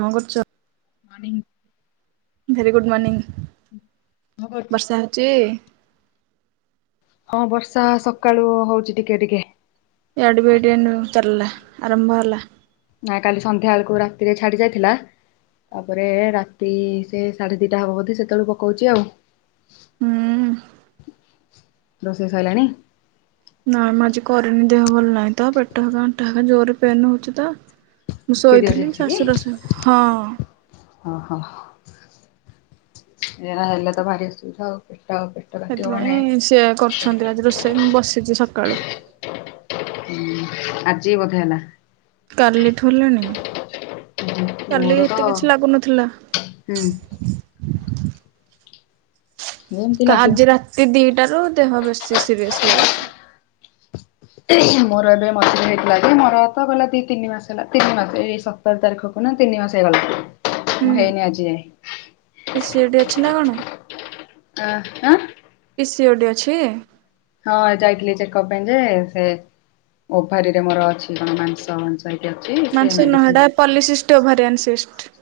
କଣ କରୁଛ? Morning. Very good morning. ବର୍ଷା ହଉଛି? ହଁ ବର୍ଷା ସକାଳୁ ହଉଛି ଟିକେ ଟିକେ। ଏ ଆଡ଼େ ବି ଏଇଠି ଏଇନେ ଚାଲିଲା ଆରମ୍ଭ ହେଲା। ନା କାଲି ସନ୍ଧ୍ୟା ବେଳକୁ ରାତିରେ ଛାଡ଼ି ଯାଇଥିଲା ତାପରେ ରାତି ସେ ସାଢ଼େ ଦିଟା ହବ ବୋଧେ ସେତେବେଳୁ ପକଉଛି ଆଉ। ହୁଁ। ରୋଷେଇ ସଇଲାଣି? ନାଇଁ ମୁଁ ଆଜି କରିନି। ଦେହ ଭଲ ନାହିଁ ତ ପେଟ ସେକା ଅଣ୍ଟା ହେକା ଜୋରରେ ପେନ୍ ହଉଛି ତ ମୁଁ ପିରିୟଡ଼ ଶୋଇଥିଲି ଶାଶୁ ରୋଷେଇ ହଁ। ଓହୋଃ। ଏରା ହେଲେ ତ ଭାରି ଅସୁବିଧା ପେଟ, ପ ସେଥିପାଇଁ ସିଏ କରୁଛନ୍ତି ଆଜି ରୋଷେଇ ମୁଁ ବସିଛି ସକାଳୁ। ହୁଁ। ଆଜି ବୋଧେ ହେଲା? କାଲି ଠୁ ହେଲାଣି। କାଲି ମୋର ତ ହେତେ କିଛି ଲାଗୁନଥିଲା। ହୁଁ। ଏମିତି ଲାଗିବ ଆଜି ରାତି ଦିଟା ରୁ ଦେହ ବେଶୀ ସିରିଅସ ଲାଗୁଛି। ମୋର ଏବେ ମଝିରେ ହେଇଥିଲା କି ମୋର ତ ଗଲା ଦି ତିନି ମାସ ହେଲା ତିନି ମାସ ଏ ସତର ତାରିଖକୁ ନା ତିନି ମାସ ହେଇଗଲା ମୁଁ ହେଇନି ଆଜି ଯାଏ। ପି ସି ଓ ଡି ଅଛି ନା କଣ। ଆ ଆଁ। ପି ସିଓଡି ଅଛି। ହଁ ଯାଇଥିଲି ଚେକଅପ ପାଇଁ ଯେ ସେ ଓଭାରିରେ ମୋର ଅଛି କଣ ମାଂସ ମା ସେଇଠି ଅଛି। ସେ ମାଂସ ନୁହେଁ ମେଡିସିନ ଏଟା ପଲିସିଷ୍ଟ ଓଭାରିଆନ୍ସିଷ୍ଟ।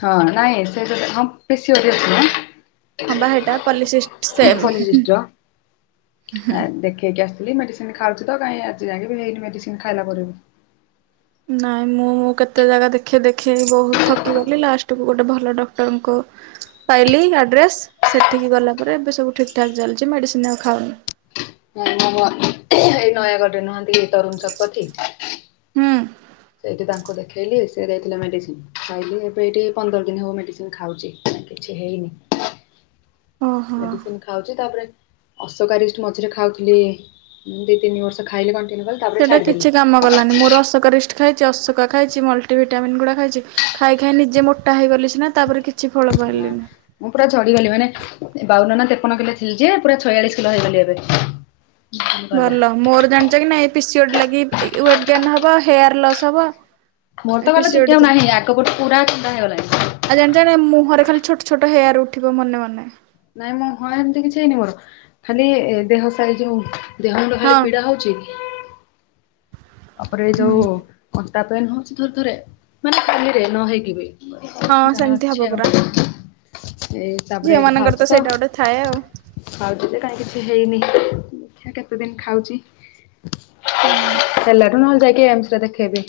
ହଁ ନାଇଁ ସେ ଥମ ପେଶିଓଡ଼ି ଅଛି ନା। ହଁ ବା ହେଇଟା ପଲିସିଷ୍ଟ ସେମ୍। ପଲିଶିଷ୍ଟ ଦେଖେଇକି ଆସଥିଲି ମେ ମୁଁ ଖାଉଛି ତ କାଇଁ ଆଜି ଯାଙ୍କେ ବି ହେଇନି ମେଡିସିନ ଖାଇଲା ପରେ ବି। ନାଇଁ ମୁଁଁ କେତେ ଜାଗା ଦେଖେଇ ଦେଖେଇ ବହୁତ ଥକିଗଲି ଲାଷ୍ଟକୁୁ ଗୋଟେ ଭଲ ଡକ୍ଟରଙ୍କୁ ପାଇଲି ଆଡ୍ରେସ, ସେଠିକି ଗଲା ପରେରେ ଏବେ ସବୁ ଠିକ୍ ଠାକ୍ ଚାଲିଛି ମେଡିସିନ ଆଉ ଖାଉନି। ମୁଁ ମୁଁ ଏଇ ନୟାଗଡ ରେ ନୁହନ୍ତି କି ତରୁଣ ଶତପଥୀ। ହୁଁ। ସେଇଠି ତାଙ୍କୁ ଦେଖେଇଲି, ସେ ଦେଇଥିଲେ ମେଡିସିନ ଖାଇଲି, ଏବେ ଏଇଠି ପନ୍ଦର ଦିନ ହଉ ମେଡିସିନ ଖାଉଛି। କିଛି ହେଇନି ଓହୋ। ମେଡିସିନ ଖ ଖାଉଛି, ତାପରେ ଅସକାରିଷ୍ଟ ମଝିରେ ଖାଉଥିଲି ଦି ତିନି ବର୍ଷ ଖାଇଲି କଣ୍ଟିନ୍ୟୁ କଲି। ତାପରେ ସେଇଟା ଛାଡ଼ିଦେଲି କିଛି କାମ କଲାନି ମୋର ଅସକରିଷ୍ଟ ଖାଇଛି, ଅସୁକା ଖାଇଛି, ମଲ୍ଟିଭିିଟାମିନ୍ ଗୁଡା ଖାଇଛି, ଖାଇ ଖାଇ ନିଜେ ମୋଟା ହେଇଗଲି ସିନା ତାପରେ କି ନା। ମୁଁ ପୁରା ଝଡିଗଲି, ମାନେ ବାଉନ ନା ତେପନ କିଲୋ ଥିଲି ଯେ ପୁରା ଛୟାଳିଶ କିଲୋ ହେଇଗଲି ଏବେ। ଗଲା ଭଲ, ମୋର ଜାଣିଛ କି ନାଇ ପିସିଓଡି ଲାଗି ୱେଟ୍ ଗେନ୍ ହବ, ହେୟାର ଲସ୍ ହବ। ମୋର ଏ ତ କାଲେ ପିସିଓଡି ଚୁଟି ଆଉ ଥିଲା ନାହିଁ, ଆଗ ପଟୁ ପୁରା ଚନ୍ଦା ହେଇଗଲାଣି। ଆଉ ଜାଣିଚକି ନାଇଁ ମୁହଁରେ ଖାଲି ଛୋଟ ଛୋଟ ହେୟାର ଉଠିବ ମନେ ମନେ। ନାଇଁ ମୁଁ ହଁ ଏମତି କିଛି ହେଇନି ମୋର, ଖାଲି ଦେହସାଇ ଯୋଉ ଦେହ ମୁଣ୍ଡ ହଁ। ଖାଲି ପୀଡ଼ା ହୋଉଛି। ତାପରେ ଏ ଯୋଉ ହୁଁ। ଆଣ୍ଟା ପେନ୍ ହଉଛି ଥରେ ଥରେ ମାନେ ଖାଲିରେ ନ ହେଇକି ବି। ହଁ ଯାହା ସେମିତି ହବ ଅଛି ପରା ଆଉ। ଏଇ ତାପରେ ଝିଅ ଏଇଟି ମାନଙ୍କର ଖାଉଛି ତ। ସେଇଟା ଗୋଟେ ଥାଏ ଆଉ। ଖାଉଛି ତ କାଇ କିଛି ହେଇନି, ଦେଖିଆ କେତେ ଦିନ ଖାଉଛି। ହୁଁ। ହେଲାଠୁ ନହେଲେ ଯାଇକି ଏମସ ରେ ଦେଖେଇବେ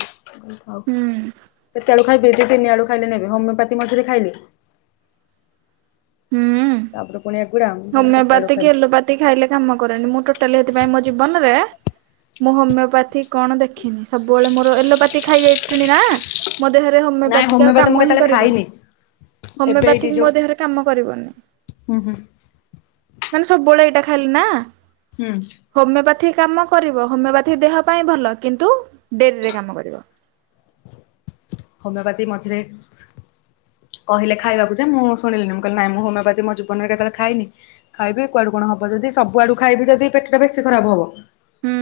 ହୁଁ ସେତବେଳକୁ ଖାଇବେ ଦି ତିନି ଆଡୁ ଖାଇଲିଣୀ ଏବେ ହୋମିପାଥି ମଝିରେ ଖାଇଲି। ହୁଁ। ତାପରେ ପୁଣି ଏଗୁଡ଼ା, ମୁଁ କହିଲି କେତେଆଡୁ ହୋମିଓପାଥି କି ଖାଇବୁ। ଏଲୋପାଥି ଖାଇଲେ କାମ କରେନି, ମୁଁ ଟୋଟାଲି ସେଥିପାଇଁ ମୋ ଜୀବନରେ ମୁଁ ହୋମିଓପାଥି କଣ ଦେଖିନି, ସବୁବେଳେ ମୋର ଏଲୋପାଥି ଖାଇଯାଇଆସିଲିଣି ନା। ମୋ ଦେହରେ ନାଇଁ ହୋମିଓପାଥିକ ଆଉ ହୋମିଓପାଥି ମୁଁ କାମ ହିଁ କେତେବେଳେ କରିବନି, ଖାଇନି ହୋମିଓପାଥିକ ମୋ ଦେହରେ କାମ କରିବନି। ଉଁ ହୁଁ। ମାନେ ସବୁବେଳେ ଏଇଟା ଖାଇଲେ ନା ହୁଁ। ହୋମିଓପାଥି କାମ କରିବ, ହୋମିଓପାଥି ଦେହ ପାଇଁ ଭଲ କିନ୍ତୁ ଡେରିରେ କାମ କରିବ। ହୋମିଓପାଥି ମଝିରେ କହିଲେ ଖାଇବାକୁ ଯେ ମୁଁ ଶୁଣିଲିନି ମୁଁ କହିଲି ନାଇ ମୁଁ ହୋମିଓପାଥି ମୋ ଜିବନରେ କେତେବେଳେ ଖାଇନି। ଖାଇବି କୁଆଡୁ କଣ ହବ ଯଦି ସବୁଆଡୁ ଖାଇବି ଯଦି ପେଟ ଟା ବେଶୀ ଖରାପ ହବ। ହୁଁ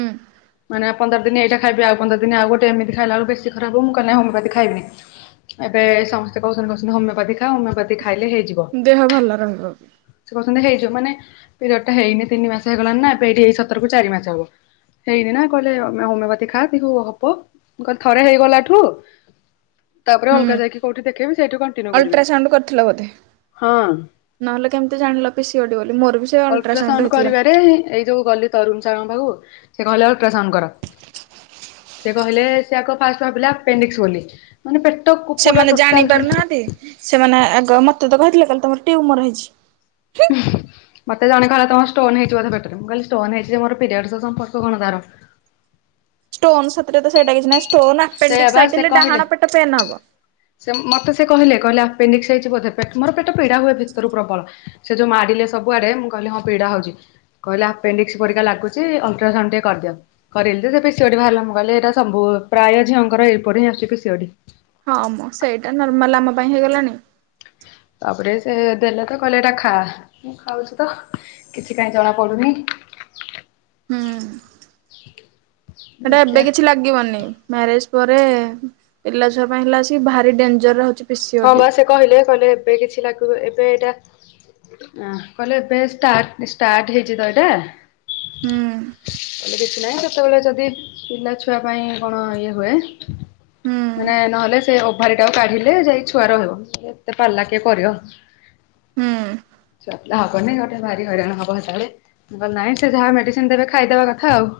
ମାନେ ପନ୍ଦର ଦିନ ଏଇଟା ଖାଇବି, ଆଉ ପନ୍ଦର ଦିନ ଆଉ ଗୋଟେ ଏମିତି ଖାଇଲା ବଳକୁ ବେଶୀ ଖରାପ ହବ ମୁଁ କହିଲି ନାଇ ହୋମି ଖାଇବିନି, ଏବେ ସମସ୍ତେ କହୁଛନ୍ତି କହୁଛନ୍ତି ହମିଓପାତି ଖା ହୋମିଓ ଖାଇଲେ ହେଇଯିବ। ଦେହ ଭଲ ରହିବ ସେ କହୁଛନ୍ତି ହେଇଯିବ ମାନେ ପିରିୟଡ ଟା ହେଇନି ତିନି ମାସ ହେଇଗଲାଣି ନା ଏଇଠି ଏଇ ସତରକୁ ଚାରି ମାସ ହବ। ହେଇନି ନା କହିଲେ ଆମେ ହୋମିଓପାଥି ଖାୁ ହବ କିଲ ଥରେ ହେଇଗଲାଠୁ ତାପରେ ଅଲଗା ହୁଁ। ଯାଇକ କୋଠି ଦେଖି ସେଠୁ କଂଟିନୁୱେ କରିବୁ। ଅଲଟ୍ରାସାଉଣ୍ଡ କରିଥିଲ ବୋଧେ? ହଁ ନହେଲେ କେମିତି ଜାଣିଲ ପିସିଓଡି ବୋଲି ମୋର ବି ସେ ଅଲଟ୍ରାସାଉଣ୍ଡ ହେଇଥିଲା। କରିବାରେ ଏଇ ଯ ଗଲି ତରୁଣ ସାରଙ୍କ ପାଖକୁ ସେ କହିଲେ ଅଲଟ୍ରାଶୋଉଣ୍ଡ କର। ସେ କହିଲେ ସେ ଆଗ ଫାଷ୍ଟ ଭାବିଲା ପେଣ୍ଡିକ୍ସ ବୋଲି। ମାନେ ପେଟକ ସେମାନେ ଜାଣି ପାରୁନାହାନ୍ତି ସେମାନେ ଆଗ ମତେ ତ କହିଥିଲେ କହ ତମର ଟ୍ୟୁମର ହେଇଛି। ହୁଁ ମତେ ଜଣେ କହିଲା ତମ ଷ୍ଟୋନ ହେଇଛି ବୋଧେ ପେଟରେ ମୁଁ କହିଲି ଷ୍ଟୋନ ହେଇଚି ମୋର ପିରିୟଡ ସମ୍ପର୍କ କନ ତାର। ଷ୍ଟୋନ ସେଥିରେ ସେଇଟା କିଛି ନାଁ ଷ୍ଟୋନ ସେଇଆ ବା ଆପେଣ୍ଡିକଇ ସେ ହେ କହିଲେ ଡାହାଣ ପେଟ ପେନ୍ ହବ। ସେ ମତେ ସେ କହିଲେ କହିଲେ ଆେଣ୍ଡିକ୍ସ ହେଇଛି ବୋଧେ ମୋର ପେଟ ପୀଡା ହୁଏ ଭିତରରୁ ପ୍ରବଳ। ସେ ଯୋଉ ମାଡିଲେ ସବୁଆଡେ ମୁଁ କହିଲି ହଁ ପୀଡା ହଉଛି। କହିଲା ଆପେଣ୍ଡିକ୍ସ ପରିକା ଲୁଛି ଅଲଟ୍ରାସାଉଣ୍ଡ ଟିକେ କରିଦିଅ। କରିଲି ଯେ ସେ ପି ସି ଓ ଡି ବାହାରିଲା। ମୂଁ କହିଲି ଏଟା ସବୁ ପ୍ରାୟ ଝିଅଙ୍କର ଏପରି ଆସୂଛି ପି ସି ଓ ଡି। ହଁ ମୁଁ ସେଇଟା ନର୍ମାଲ ଆମ ପାଇଁ ହେଇଗଲାଣି। ତାପରେ ସେ ଦେଲେ ତ କହିଲେ ଏଟା ଖା ମୁ ଖାଉଛି ତ। କିଛି କହିଁ ଜଣା ପଡୁନି। ହୁଁ ଆ ସେଟା ଏବେ କିଛି ଲାଗ ଲାଗିବନି ମ୍ୟାରେଜ ପରେ ପିଲା ଛୁଆ ପାଇଁ ହେଲା ଆ ଭାରି ଡେଂଜର ଅଛି। ହଁ ବା ସେ କହିଲେ କହିଲେ ଏବେ କିଛି ଲାଗିବ ଏବେ ଏଇଟା ଅ କହିଲେ ଏବେ ଷ୍ଟାର୍ଟ ହେଇଛି ତ ହୁଁ ଏଇଟା। କହଲେ କିଛି ନାହିଁ କେତେବେଳେ ଯଦି ପିଲା ଛୁଆ ପାଇଁ କଣ ଇଏ ହୁଏ ହୁଁ। ମାନେ ନହେଲେ ସେ ଓଭାରି ଟାକୁ କାଢିଲେ ଯାଇକୀ ଛୁଆ ରହିବ ଏତେ ପାଲା କିଏ କରୀବ। ହୁଁ ପିଲା ହବନି ଗୋଟେ ଭାରି ହଇରାଣ ହବ ସେତେବେଳେ। ନାଇଁ ସେ ଯାହା ମେଡିସିନ ଦେବେ ଖାଇଦବା କଥା ଆଉ।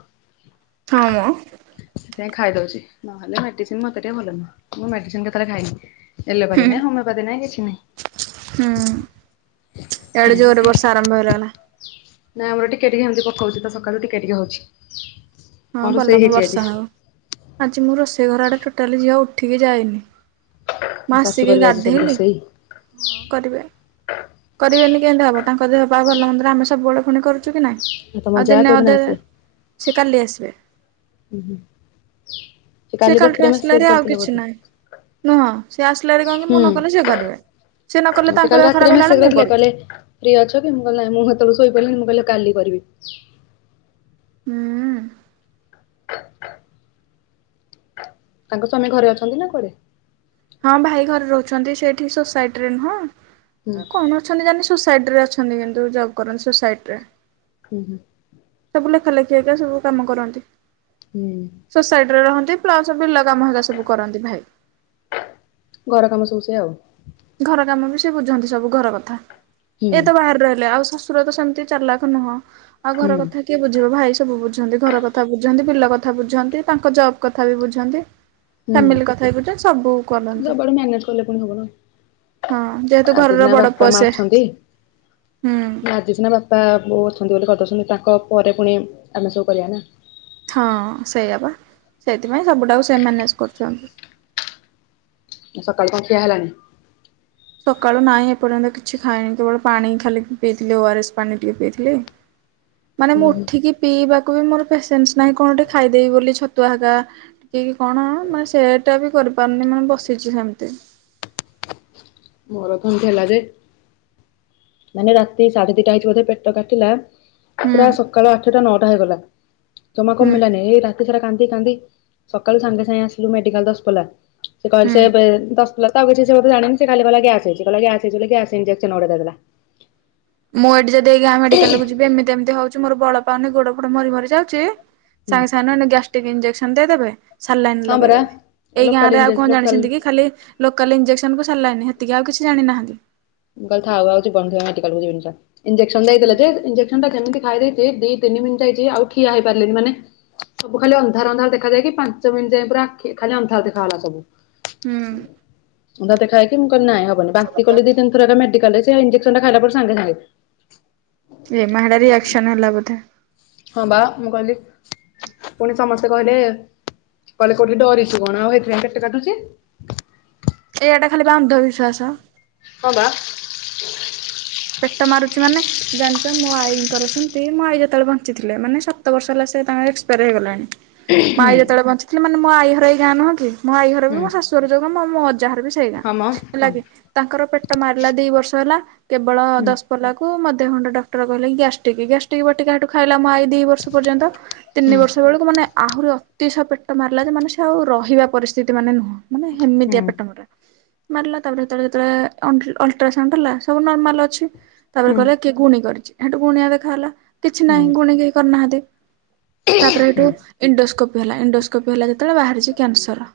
ହଁ ମ ସେଥିପାଇଁ ଖାଇଦଉଛି ନହେଲେ ମେଡିସିନ ମତେ ଟିକେ ଭଲ ନୁହଁ ମୁଁ ମେଡିସିନ କେତେବେଳେ ଖାଇନି। ଏଲେୋବାଦ ହୁଁ ନାଇଁ ହୋମବାଦ ନାଇଁ କିଛି ନାଇଁ। ଇଆଡ଼େ ଜୋରେ ବର୍ଷା ଆରମ୍ଭ ହେଇଗଲାଣି। ନାଇଁ ଆମର ଟିକେ ଟିକେ ହେମିତି ପକାଉଛି ତ ସକାଳୁ ଟିକେ ଟିକେ ହଉଛି। ହଁ କଣ ଭଲ ରୁଷେଇ ମ ହେଇଛି ବର୍ଷା ଆଜି? ହଉ ଆଜି ମୁଁ ରୋଷେଇ ଘର ଆଡ଼େ ଟୋଟାଲି ଝିଅ ଉଠିକି ଯାଏନି। ମୋ ଶାଶୁ ମାସିକି କରିବେ ଆଜି ସବୁ ଗାଧେଇଲୀ ରୋଷେଇ କରିବା କରିବେନି କେମିତି ହବ ତାଙ୍କ ଦେହ ପା ଭଲମନ୍ଦରେ ଆମେ ସବୁବେଳେ ପୁଣି କରୁଛୁ କି ନାଇଁ। ତମ ଆଉ ଯା ଦିନେ କୋଉଦିନ ଅଧେ! ଆସିବେ? ସେ କାଲି ଆସିବେ। [unintelligible] ସେ କାଲି କାଲିଠୁ ରାତିରେ ଆସିଲାରେ ମେସେଜ୍‌ ଆଉ କରିଥିଲା କିଛି ବୋଧେ? ନାହିଁ। ନୁହଁ ସେ ଆସିଲେରି କଣ କି ମୁଁ ନ ହୁଁ। କଲେ ସିଏ କରିବେ। ସେ ନ କଲେ [unintelligible] ସେ ତାଙ୍କ କାଲି ଦେହ ଖରାପ ରାତିରେ ହେଲା ବେଳେ ମେସେଜ୍‌ ମୁଁ କରିଥିଲେ କରୁଛି କହିଲେ ଫ୍ରି ଅଛ କି ମୁଁ କହିଲି ନାହିଁ, ମୁଁ ହେତେବେଳେକୁ ଶୋଇପଲିଣି ମୁଁ କହିଲି କାଲି କରିବି। ଉଂମ ତାଙ୍କ ସ୍ଵାମୀ ଘରେ ଅଛନ୍ତି ନା କୁଆଡେ? ହଁ ଭାଇ ଘରେ ରହୁଛନ୍ତି। ସେ ଏଠି ସୋସାଇଟି ରେ ହୁଁ ନୁହଁ କଣ ଅଛନ୍ତି ଜେନ୍‌ ସୋସାଇଟି ରେ ଅଛନ୍ତି କିନ୍ତୁ ଜବ୍ କରନ୍ତି ସୋସାଇଟି ରେ। ହୁଁ ହୁଁ ସବୁ ଲେଖା ଲେଖି କ ସବୁ କାମ କରନ୍ତି। ହୁଁ ସୋସାଇଟି ରେ ରହନ୍ତି ପ୍ଲସ ବିଲ କାମ ହରକା ସବୁ କରନ୍ତି ଭାଇ। ଘର କାମ ସବୁ ସେଆଉ। ଘର କାମ ବି ସେ ବୁଝନ୍ତି ସବୁ ଘର କଥା। ହୁଁ ଏ ତ ବାହାରେ ରହିଲେ ଆଉ ଶସ୍ ଶଶୁର ତ ସେମତି ଚାଲାଖ୍ ନୁହଁ ଆଉ ହୁଁ ଘର କଥା କିଏ ବୁଝିବ ଭାଇ ସବୁ ବୁଝନ୍ତି। ଘର କଥା ବୁଝନ୍ତି। ବିଲ କଥା ବୁଝନ୍ତି ତାଙ୍କ ଜବ୍ କଥା ବି ବୁଝନ୍ତି। [inaudible] ଫ୍ୟାମିଲି କଥା ବି ବୁଝନ୍ତି। ସବୁ କରନ୍ତି। ସବୁଆଡୁ ମ୍ୟାନେଜ କଲେ ପୁଣି ହବ ନା। ହଁ ଯେହେତୁ ଆଜି ଘରର ସିନା ବଡ ବାପା ପୁଅ ମା ସେ। ଅଛନ୍ତି। ହୁଁ ଆଜିି ସିନା ବାପା ବୋଉ ଅଛନ୍ତି ବୋଲି କରିଦେଉଛନ୍ତି। ତାଙ୍କ ପରେ ପୁଣି ଆମେ ସବୁ କରିବା ନା। ହଁ ସେଇଆପା ସେଇଥିପାଇଁ ସବୁଟାକୁ ସେ ମ୍ୟାନେଜ୍ କରୁଛନ୍ତି। ସକାଳୁ କଣ ଖିଆ ହେଲାଣି? ସକାଳୁ ନାହିଁ ଏପର୍ଯ୍ୟନ୍ତ କିଛି ଖାଇନି କେବଳ ପାଣି ଖାଲି ପିଇଥିଲି। ଓ ଆର ଏସ୍ ପାଣି ଟିକେ ପିଇଥିଲି। [inaudible] ମାନେ ମୁଁ ଉଠିକି ପିଇବାକୁ ବି ମୋର ପେସେନ୍ସ ନାହିଁ କଣଟେ ଖାଇଦେବି ବୋଲି ଛତ୍ ତୁହାଗା ଟିକିଏ କି କଣ ମାନେ ସେଇଟା ବି କରିପାରୁନି ମାନେ ବସିଛି ହେମନ୍ତି। ମୋର କେମିତି ହେଲା ରେ ମାନେ ରାତି ସାଢ଼େ ଦିଟା ହେଇଛି ବୋଧେ ପେଟ କାଟିଲା ହୁଁ ପୁରା ସକାଳ ଆଠଟା ନଅଟା ହେଇଗଲା ଜମା ହୁଁ କମିଲାନି ଏଇ ରାତ୍ ବିଚରା କାନ୍ଦି କାନ୍ଦି ସକାଳୁ ସାଙ୍ଗେ ସାଙ୍ଗେ ଆସିଲୁ ମେଡିକାଲ୍ ଦଶପଲା ସେ ହୁଁ। କହିଲେ ସେ ବେ ଦଶ୍ ଲତା କୁ କିଛି ସେ ମୋତେ ଜଣିନି ସେ ଖାଲି କହିଲା କି ଆସୁଛି କହିଲା ଯେ ଆସୁଛୁ ଲେଗି ଆସେ ଇଞଜେକ୍ସନ୍ ନଅଟା ଯାକ ଦେଲା। ମୁଁ ଏଠି ଯଦି ଆଜ୍ଞା ମେଡିକାଲ କୁ ଯିବି ଏମିତି ଏମିତି ହଉଛି ମୋ ବଳ ପାଉନି ଗୋଡ ଫୋଡ ମରି ମରି ଯାଉଛି ହୁଁ ସାଙ୍ଗେ ସାଙ୍ଗେ ନଉ ନଉ ଗ୍ୟାଷ୍ଟ୍ରିକ ଇଞ୍ଜେକ୍ସନ ଦେଇ ଦେବେ ସାଲାଇନ ହଁ ପରା ଲଗେଇଦେବେ ଏଇ ଗାଁ ଲୋକାଲ ରେ ଆଉ ଇଞ୍ଜେସ କଣ ଲୋକାଲ ଜାଣିଛନ୍ତି କି ଖାଲି ଲୋକାଲ ଇଞ୍ଜେକ୍ସନ୍‌ କୁ ସାଲାଇନ୍‌ ହେତିକି ଆଉ କିଛି ଜାଣିନାହାନ୍ତି। ମୁଁ କହିଲି ଥାଉ ଆଉ ଜୀବନ [unintelligible] କାଡିବାକୁ ଯିବିନି ଯା। ଇଞ୍ଜେକ୍ସନ୍‌ ଦେଇ ଦେଲେ ଯେ ଇଞ୍ଜେକ୍ [unintelligible] କେମିତି ଖାଇ ଦେଇଛି ଦି ତିିିନି ମିନିଟ୍ ଯାଇଛି। ଆଉ ଠିଆ ହେଇପାରିଲିନି। ମାନେ ସବୁ ଖାଲି ଅନ୍ଧାର ଅନ୍ଧାର ଦେଖାଯାଇକି ପାଞ୍ଚ ମିନିଟ୍ ଯାଏ ପୁରା ଆଖି ଖାଲି ଅନ୍ଧାର ଦେଖା ଗଲା ସବୁ। ହୁଁ। ମୁ ତା ଦେଖାହେଇକି ମୁଁ କହିଲି ନାଇ ହେବନି ବାନ୍ତି କଲି ଦି, ତିିନି ଥର ଏକା ମଡିକାଲରେ ସେ ଇଞ୍ଜେକ୍ସନ଼ ଟା ଖାଇଲା ପରେ ସାଙ୍ଗେ ସାଙ୍ଗେ। ଏ ମାହାଡାରି ଏକ୍ସନ ହେଲା ବୋଧେ। ହଁ ବା ମୁଁ କହିଲି ପୁଣି ସମସ୍ତେ କହିଲେ, କହିଲେ କୋଉଠି ଡରିଛୁ କଣ ଏଥି ପାଇଁ ପେଟ କାଟୁଛି। ଏଇଆଟା ଖାଲି ବାଣ୍ଡ ବିଶ୍ୱାସ। ହଁ ବା। ପେଟ ମାରୁଛି ମାନେ ଜାଣିଛ ମୋ ଆଈଙ୍କର ସେମିତି ମୋ ଆଈ ଯେତେବେଳେ ବଞ୍ଚିଥିଲେ ମାନେ ସାତ ବର୍ଷ ହେଲା ସେ ତାଙ୍କର ଏକ୍ସପାୟାର ହେଇଗଲାଣି। ମୋ ଆଇ ଯେତେବେଳେ ବଞ୍ଚିଥିଲେ ମାନେ ମୋ ଆଈ ଘର ଏଇ ଗାଁ ନୁହଁକି ମୋ ଆଈ ଘର ହୁଁ ବି ମୋ ଶାଶୁୁ ଘର ଯୋଉ ଙ୍ଗା ମୋ ମୋ ଅଜା ଘର ବି ସେଇ ସେଇ ଗାଁ ହଁ ମ ହେଲା ହୁଁ କି ତାଙ୍କର ପେଟ ମାରିଲା ଦି ବର୍ଷ ହେଲା କେବଳ ହୁଁ ଦସ୍ ଗଲାକୁ ମୋ ଦେହ ହଣ୍ଡ ମୋତେ ଡାକ୍ଟର କହିଲେ ଗ୍ୟାଷ୍ଟିକ୍ ଗ୍ୟାଷ୍ଟିକ ବଟିକା ହେଟୁ ଖାଇଲା ମୋ ଆଇ ଦି ବର୍ଷ ପର୍ଯ୍ୟନ୍ତ ହୁଁ ତିନି ବର୍ଷ ବେଳକୁ ମାନେ ଆହୁରି ଅତିଶ ପେଟ ମାରିଲା ଯେ ମାନେ ସେ ଆଉ ରହିବା ପରିସ୍ଥିତି ମାନେ ନୁହଁ। ମାନେ ହେମିତିଆ ହୁଁ ପେଟ ମରା ମାରିଲା ତାପରେ ତା ପରେ ଯେତବେଳେ ଅ- ଅଲଟ୍ରାସାଉଣ୍ଡ ଦେଲା ସବୁ ନର୍ମାଲ ଅଛି ତାପରେ କହିଲା ହୁଁ କିଏ ଗୁଣି କରିଛି ଏଠୁ ଗୁଣିଆ ଦେଖାହେଲା। କିଛି ନାହିଁ ଗୁଣୀ କେ କରିନାହାନ୍ତି ତାପରେ ହୁଁ ହେଠୁ ଇଣ୍ଡୋସ୍କୋପି ହେଲା ଇଣ୍ଡୋସ୍କୋପି ହେଲା ଯେତବେଳେ ବାହାରିଛି କ୍ୟାନସର।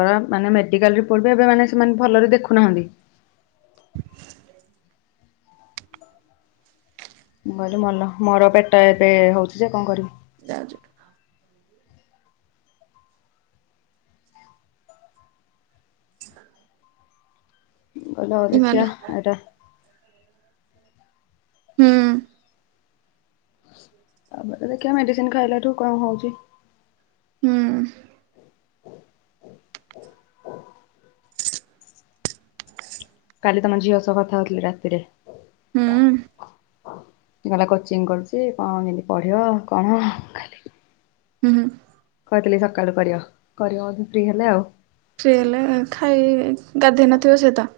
ବା ମାନେ ମେଡିକାଲ ରେ ପଡ଼ିବା ଏବେ ମାନେ ସେମାନେ ଭଲରେ ଦେଖୁନାହାନ୍ତି। ମୁଁ କହିଲି ମଲ ମୋର ପେଟ ଏବେ ହଉଛି ଯେ କଣ କରିବି? ଯାଉଛ। [inaudible] [unintelligible] ଇମାଲୋ ଦେଖିବା ଏଇଟା ହୁଁ। ଆଉ ପେଟରେ ଦେଖିଆ ମେଡିସିନ୍ ଖାଇଲାଠୁ କଣ ହଉଛି। ହୁଁ। କାଲି ତମ ଝିଅ ସହ କଥା ହଉଥିଲି ରାତିରେ। ହୁଁ। ଗଲା କୋଚିଂ କରୁଛି କଣ କେମିତି ପଢିବ କଣ ହୁଁ ହୁଁ। କହିଥିଲି ସକାଳୁ କରିବ କରିବ ମତେ ଫ୍ରି ହେଲେ ଆଉ। ପ୍ରି ହେଲେ ଖାଇବି ଗାଧେଇ ନଥିବ ସେ ତା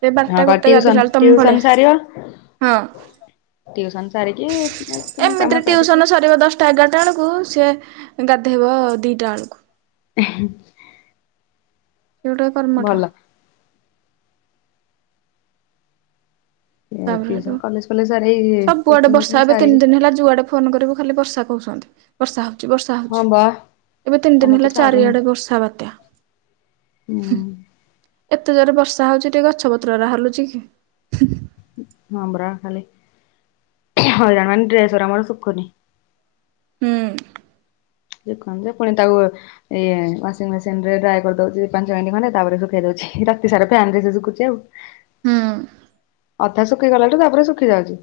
ସେ ହଁ ବାରଟା କ ଗୋଟେ ଟିଉସନ ଗାଧେଲା ବେଳକୁ ତମ ଟିଉସନ ସାରିବ ଭଳିଆ ହଁ। ଟିଉସନ ସାରିକି ପୁଣି ଏମିତିରେ କାମ ଟିଉସନ ସାରିକି। ସରିବ ଦଶଟା ଏଗାରଟା ବେଳକୁ ସିଏ ଗାଧୋଇବ ଦିଟା ବେଳକୁ। ହେଁ। ସେଉଟା କର୍ମଠା। ଭଲ ତାପରେ ହେଠୁ ଟିଉସନ କଲେଜ ଫଲେଜ ସାରି ସବୁଆଡେ କୋଚିଂ ବର୍ଷା ଫୋଚିଂ ଏବେ ତିନି ସାରିକି ଦିନ ହେଲା ଯୁଆଡେ ଫୋନ କରିବୁ ଖାଲି ବର୍ଷା କହୁଛନ୍ତି। ବର୍ଷା ହଉଛି ବର୍ଷା ହଁ ହଉଛି ବା ଏବେ ତିନି ଦିନ ଆମର ତ ହେଲା ଛାଡୁନି ଚାରିଆଡେ ବର୍ଷା ବାତ୍ୟା। ହୁଁ ସେ [inaudible] ଏତେ ଜୋରେ ବର୍ଷା ହଉଚି ଟିକେ ଗଛ ପତ୍ର ବା ହଲୁଚି କି? ହଁପରା ଖାଲି ହଇରାଣମାନ ଡେସ୍ ଗୁରା ଆମର ଶୁଖୁନି? ହୁଁ। ସେ କୁହନ୍ତି ପୁଣି ତାକୁ ଏ ୱସିଙ୍ଗ ମେସିନି ରେ ଡ୍ରା କରିଦଉଚି ପାଞ୍ଚ ମିନିଟ ଖଣ୍ଡେ ତାପରେ ଶୁଖେଇ ଦଉଚି ରାତି ସାରା ଫାନ୍ ରେ ସେ ଶୁଖୁଚି ଆଉ। ହୁଁ। ଅଧା ଶୁଖିଗଲାଠୁ ତାପରେ ଶୁଖି ଯାଉଛି।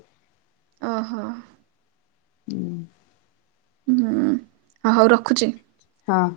ଓହୋ। ହୁଁ ହଉ ରଖୁଛି। ହଁ।